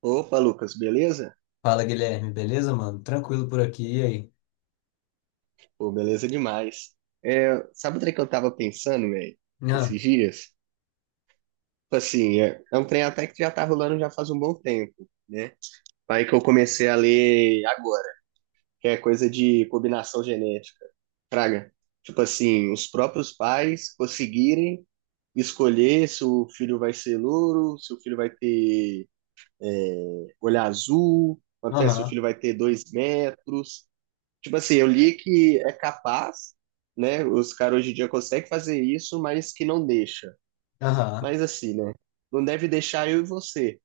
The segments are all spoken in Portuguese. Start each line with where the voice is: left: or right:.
right: Opa, Lucas, beleza?
left: Fala, Guilherme, beleza, mano? Tranquilo por aqui, e aí?
right: Pô, beleza demais. É, sabe o trem que eu tava pensando, velho,
left: Ah.
right: esses dias? Tipo assim, é um trem até que já tá rolando já faz um bom tempo, né? Aí que eu comecei a ler agora, que é coisa de combinação genética. Fraga. Tipo assim, os próprios pais conseguirem escolher se o filho vai ser louro, se o filho vai ter olho azul, quanto é, se o
left: Aham,
right: filho vai ter dois metros. Tipo assim, eu li que é capaz, né? Os caras hoje em dia conseguem fazer isso, mas que não deixa.
left: aham.
right: Mas assim, né? Não deve deixar eu e você,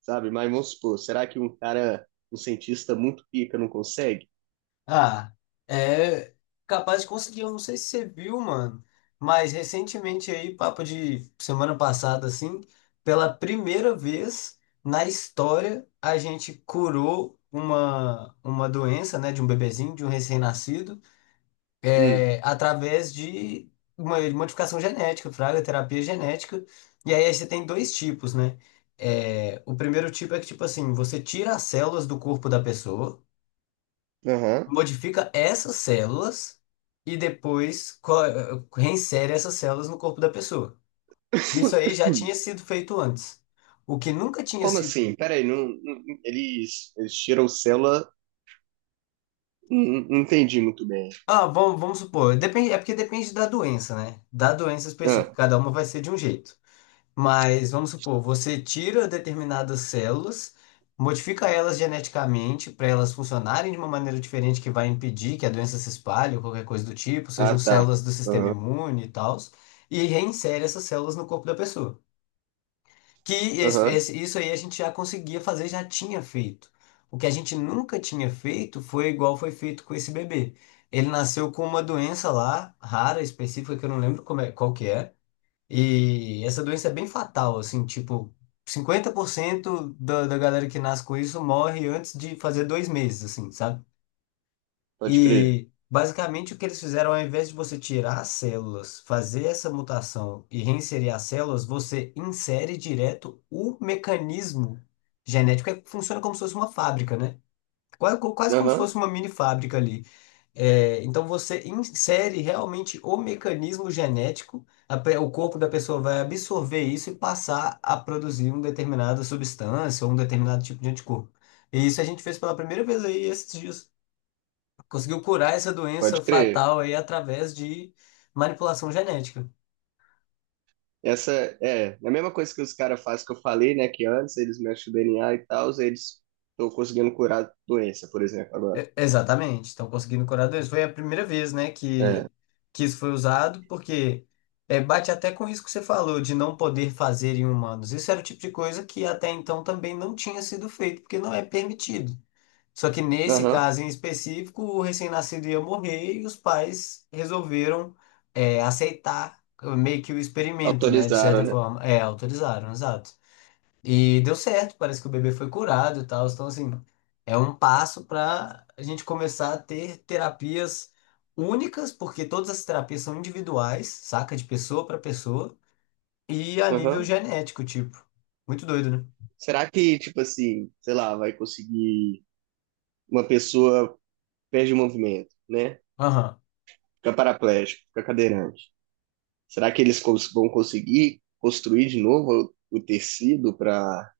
right: sabe? Mas vamos supor, será que um cara, um cientista muito pica não consegue?
left: Ah, é capaz de conseguir, eu não sei se você viu, mano, mas recentemente aí, papo de semana passada, assim, pela primeira vez na história, a gente curou uma doença, né, de um bebezinho, de um recém-nascido,
right: Hum.
left: através de uma modificação genética, fraga, terapia genética. E aí, você tem dois tipos, né? O primeiro tipo é que, tipo assim, você tira as células do corpo da pessoa,
right: Aham.
left: modifica essas células e depois reinsere essas células no corpo da pessoa. Isso aí já tinha sido feito antes. O que nunca tinha
right: Como
left: sido.
right: assim? Peraí, eles, eles tiram célula? Não, não entendi muito bem.
left: Ah, vamos supor, depende, é porque depende da doença, né? Da doença específica,
right: Ah,
left: cada uma vai ser de um jeito. Mas vamos supor, você tira determinadas células, modifica elas geneticamente para elas funcionarem de uma maneira diferente que vai impedir que a doença se espalhe ou qualquer coisa do tipo, sejam
right: ah, tá.
left: células do sistema
right: Aham,
left: imune e tal, e reinsere essas células no corpo da pessoa. Que
right: aham,
left: isso aí a gente já conseguia fazer, já tinha feito. O que a gente nunca tinha feito foi igual foi feito com esse bebê. Ele nasceu com uma doença lá, rara, específica, que eu não lembro qual que é. E essa doença é bem fatal, assim, tipo, 50% da galera que nasce com isso morre antes de fazer 2 meses, assim, sabe?
right: pode crer.
left: E basicamente o que eles fizeram, ao invés de você tirar as células, fazer essa mutação e reinserir as células, você insere direto o mecanismo genético, que funciona como se fosse uma fábrica, né? Quase, quase como se
right: Aham,
left: fosse uma mini fábrica ali. É, então você insere realmente o mecanismo genético, o corpo da pessoa vai absorver isso e passar a produzir uma determinada substância ou um determinado tipo de anticorpo. E isso a gente fez pela primeira vez aí esses dias. Conseguiu curar essa doença
right: pode crer.
left: fatal aí através de manipulação genética.
right: Essa é a mesma coisa que os caras fazem que eu falei, né? Que antes eles mexem o DNA e tal, eles estão conseguindo curar a doença, por exemplo, agora.
left: É, exatamente, estão conseguindo curadores. Foi a primeira vez, né,
right: É.
left: que isso foi usado, porque bate até com o risco que você falou de não poder fazer em humanos. Isso era o tipo de coisa que até então também não tinha sido feito, porque não é permitido. Só que nesse
right: Aham.
left: caso em específico, o recém-nascido ia morrer e os pais resolveram aceitar meio que o experimento, né, de
right: Autorizaram,
left: certa
right: né?
left: forma. É, autorizaram, exato. E deu certo, parece que o bebê foi curado e tal. Então, assim, é um passo para a gente começar a ter terapias únicas, porque todas as terapias são individuais, saca? De pessoa para pessoa, e a nível
right: Aham.
left: genético, tipo. Muito doido, né?
right: Será que, tipo assim, sei lá, vai conseguir uma pessoa perde o movimento, né?
left: Aham.
right: Fica paraplégico, fica cadeirante. Será que eles vão conseguir construir de novo o tecido para.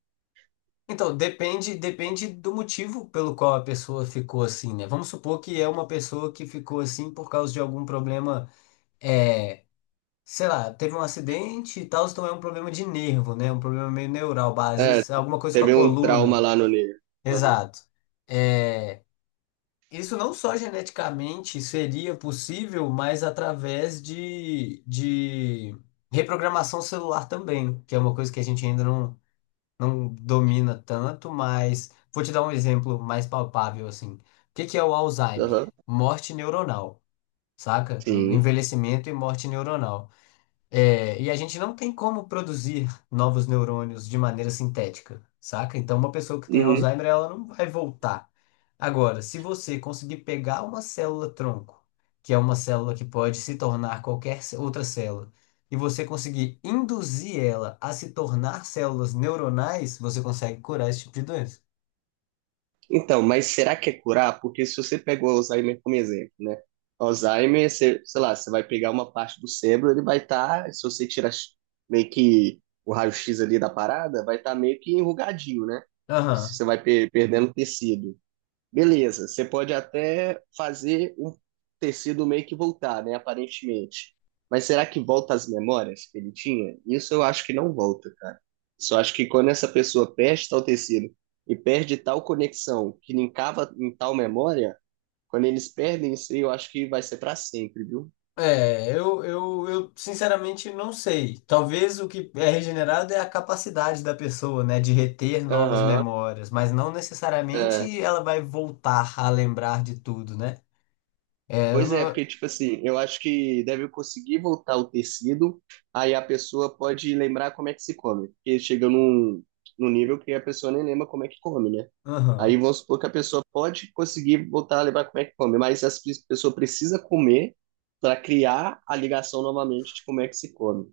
left: Então, depende do motivo pelo qual a pessoa ficou assim, né? Vamos supor que é uma pessoa que ficou assim por causa de algum problema é, sei lá, teve um acidente e tal, então é um problema de nervo, né? Um problema meio neural, às
right: É,
left: vezes alguma coisa com a
right: teve um trauma
left: coluna.
right: lá no nervo. Aham.
left: Exato. É, isso não só geneticamente seria possível, mas através de reprogramação celular também, que é uma coisa que a gente ainda não, não domina tanto, mas vou te dar um exemplo mais palpável assim. O que que é o Alzheimer?
right: Aham.
left: Morte neuronal, saca?
right: Sim.
left: Envelhecimento e morte neuronal. É, e a gente não tem como produzir novos neurônios de maneira sintética, saca? Então, uma pessoa que tem
right: Uhum.
left: Alzheimer, ela não vai voltar. Agora, se você conseguir pegar uma célula-tronco, que é uma célula que pode se tornar qualquer outra célula, e você conseguir induzir ela a se tornar células neuronais, você consegue curar esse tipo de doença.
right: Então, mas será que é curar? Porque se você pegou o Alzheimer como exemplo, né? Alzheimer, você, sei lá, você vai pegar uma parte do cérebro, ele vai estar, se você tirar meio que o raio-x ali da parada, vai estar meio que enrugadinho, né?
left: Aham.
right: Você vai perdendo tecido. Beleza, você pode até fazer o tecido meio que voltar, né? Aparentemente. Mas será que volta as memórias que ele tinha? Isso eu acho que não volta, cara. Só acho que quando essa pessoa perde tal tecido e perde tal conexão que linkava em tal memória, quando eles perdem isso aí, eu acho que vai ser pra sempre, viu?
left: É, eu sinceramente não sei. Talvez o que é regenerado é a capacidade da pessoa, né, de reter novas
right: Aham,
left: memórias, mas não
right: é.
left: necessariamente ela vai voltar a lembrar de tudo, né? É, eu
right: Pois é,
left: não.
right: porque, tipo assim, eu acho que deve conseguir voltar o tecido, aí a pessoa pode lembrar como é que se come. Porque chega num, num nível que a pessoa nem lembra como é que come, né? Aí
left: Aham.
right: vamos supor que a pessoa pode conseguir voltar a lembrar como é que come, mas a pessoa precisa comer para criar a ligação novamente de como é que se come,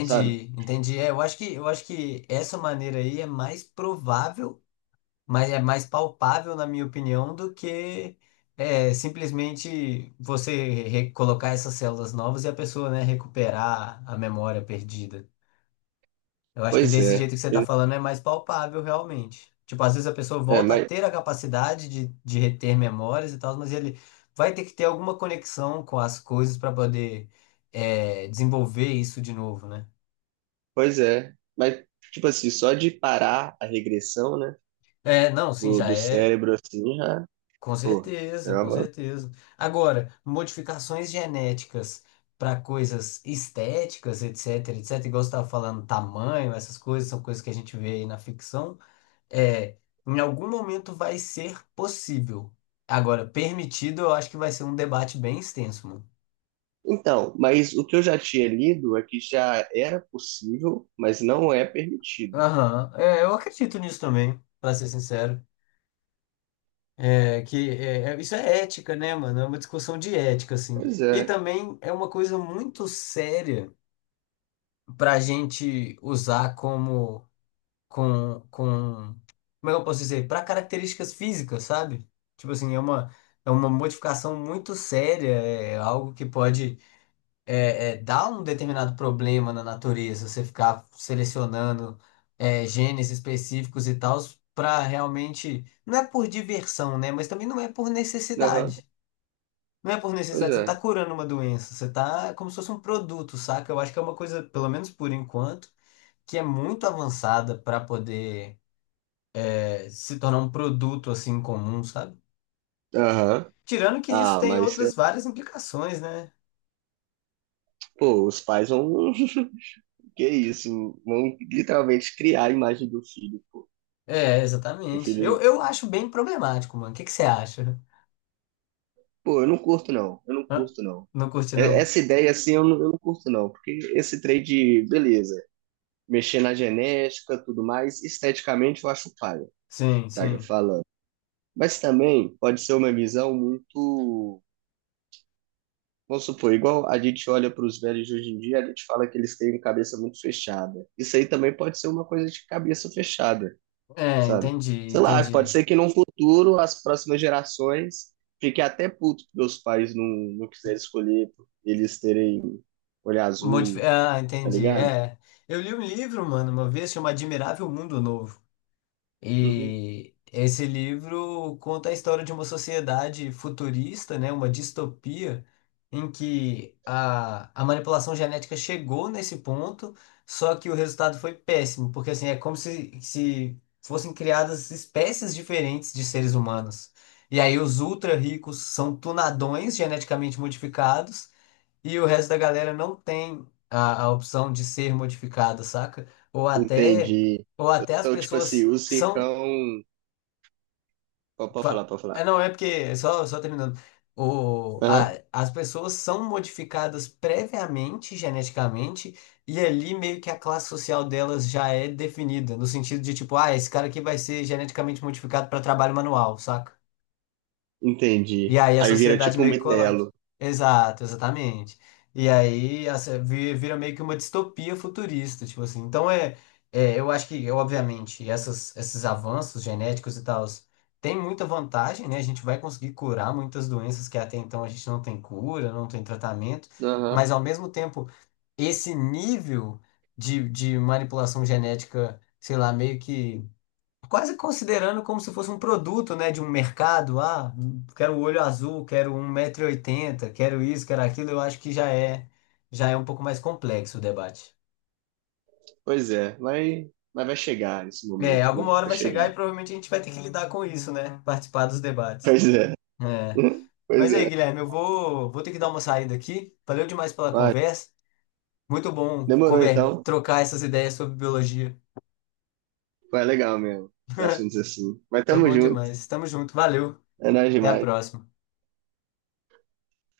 right: sabe?
left: entendi. É, eu acho que, essa maneira aí é mais provável, mas é mais palpável, na minha opinião, do que simplesmente você colocar essas células novas e a pessoa, né, recuperar a memória perdida. Eu acho que
right: Pois
left: desse jeito
right: é.
left: que você tá falando é mais palpável, realmente. Tipo, às vezes a pessoa
right: É,
left: volta a
right: mas,
left: ter a capacidade de reter memórias e tal, mas ele vai ter que ter alguma conexão com as coisas para poder desenvolver isso de novo, né?
right: pois é. Mas, tipo assim, só de parar a regressão, né,
left: É, não, sim,
right: do,
left: já
right: do
left: é.
right: cérebro, assim, já,
left: Com
right: pô, é
left: certeza, com
right: uma.
left: certeza. Agora, modificações genéticas para coisas estéticas, etc, etc, igual você estava falando, tamanho, essas coisas são coisas que a gente vê aí na ficção. É, em algum momento vai ser possível. Agora, permitido, eu acho que vai ser um debate bem extenso, mano.
right: Então, mas o que eu já tinha lido é que já era possível, mas não é permitido.
left: Aham, é, eu acredito nisso também, pra ser sincero. É, que é, isso é ética, né, mano? É uma discussão de ética, assim.
right: Pois
left: E
right: é.
left: também é uma coisa muito séria pra gente usar como, com, com, como é que eu posso dizer? Pra características físicas, sabe? Tipo assim, é uma modificação muito séria, é algo que pode dá um determinado problema na natureza, você ficar selecionando genes específicos e tal, para realmente. Não é por diversão, né? Mas também não é por
right: Aham,
left: necessidade. Não é por
right: pois
left: necessidade, você não tá
right: é.
left: curando uma doença, você tá como se fosse um produto, saca? Eu acho que é uma coisa, pelo menos por enquanto, que é muito avançada para poder se tornar um produto assim comum, sabe?
right: Aham.
left: Tirando que isso
right: Ah,
left: tem
right: mas é-
left: outras várias implicações, né?
right: pô, os pais vão. Que isso? Vão literalmente criar a imagem do filho, pô.
left: É,
right: O
left: exatamente. Eu,
right: filho.
left: eu acho bem problemático, mano. O que que você acha?
right: Pô, eu não curto, não. Eu não
left: Ah.
right: curto, não.
left: Não curte,
right: É-
left: não?
right: Essa ideia assim eu não curto, não. Porque esse trade, beleza. Mexer na genética, tudo mais, esteticamente eu acho paia.
left: Sim,
right: Traga
left: sim.
right: falando. Mas também pode ser uma visão muito. Vamos supor, igual a gente olha para os velhos de hoje em dia, a gente fala que eles têm cabeça muito fechada. Isso aí também pode ser uma coisa de cabeça fechada,
left: É,
right: sabe?
left: entendi,
right: Sei lá, pode
left: entendi.
right: ser que no futuro as próximas gerações fiquem até puto porque os pais não quiserem escolher por eles terem olho azul,
left: Ah,
right: tá
left: entendi.
right: ligado?
left: É. Eu li um livro, mano, uma vez, chama Admirável Mundo Novo.
right: Uhum.
left: E esse livro conta a história de uma sociedade futurista, né, uma distopia, em que a manipulação genética chegou nesse ponto, só que o resultado foi péssimo, porque assim, é como se, fossem criadas espécies diferentes de seres humanos. E aí os ultra ricos são tunadões geneticamente modificados, e o resto da galera não tem a opção de ser modificado, saca? Ou até,
right: Entendi.
left: ou até as
right: Então, tipo assim,
left: pessoas
right: o
left: são
right: Cicão. Pode falar,
left: Fa-
right: pode falar.
left: é, não, é porque, só terminando,
right: Aham.
left: as pessoas são modificadas previamente, geneticamente, e ali meio que a classe social delas já é definida, no sentido de tipo, ah, esse cara aqui vai ser geneticamente modificado para trabalho manual, saca? E
right: Entendi.
left: aí a
right: Aí vira
left: sociedade
right: tipo um
left: meio que colapsa.
right: metelo.
left: Exato, exatamente. E aí a se- vi- vira meio que uma distopia futurista, tipo assim. Então é, é, eu acho que, obviamente, esses avanços genéticos e tal tem muita vantagem, né? A gente vai conseguir curar muitas doenças que até então a gente não tem cura, não tem tratamento, mas ao mesmo tempo, esse nível de manipulação genética, sei lá, meio que quase considerando como se fosse um produto, né, de um mercado. Ah, quero o olho azul, quero um 180 oitenta, quero isso, quero aquilo. Eu acho que já é um pouco mais complexo o debate.
right: Pois é, vai, mas vai chegar esse
left: É,
right: momento,
left: alguma
right: viu?
left: hora
right: Vai
left: vai chegar e
right: chegar.
left: provavelmente a gente vai ter que lidar com isso, né? Participar dos debates.
right: Pois é.
left: É.
right: Pois
left: Mas aí,
right: é.
left: Guilherme, eu vou ter que dar uma saída aqui. Valeu demais pela
right: Vai.
left: conversa. Muito bom
right: Demorou
left: conver
right: então.
left: trocar essas ideias sobre biologia.
right: Foi legal mesmo. Esses assuntos assim. Mas
left: Foi
right: tamo
left: bom
right: junto.
left: demais. Tamo junto. Valeu.
right: É nóis
left: Até a
right: demais.
left: próxima.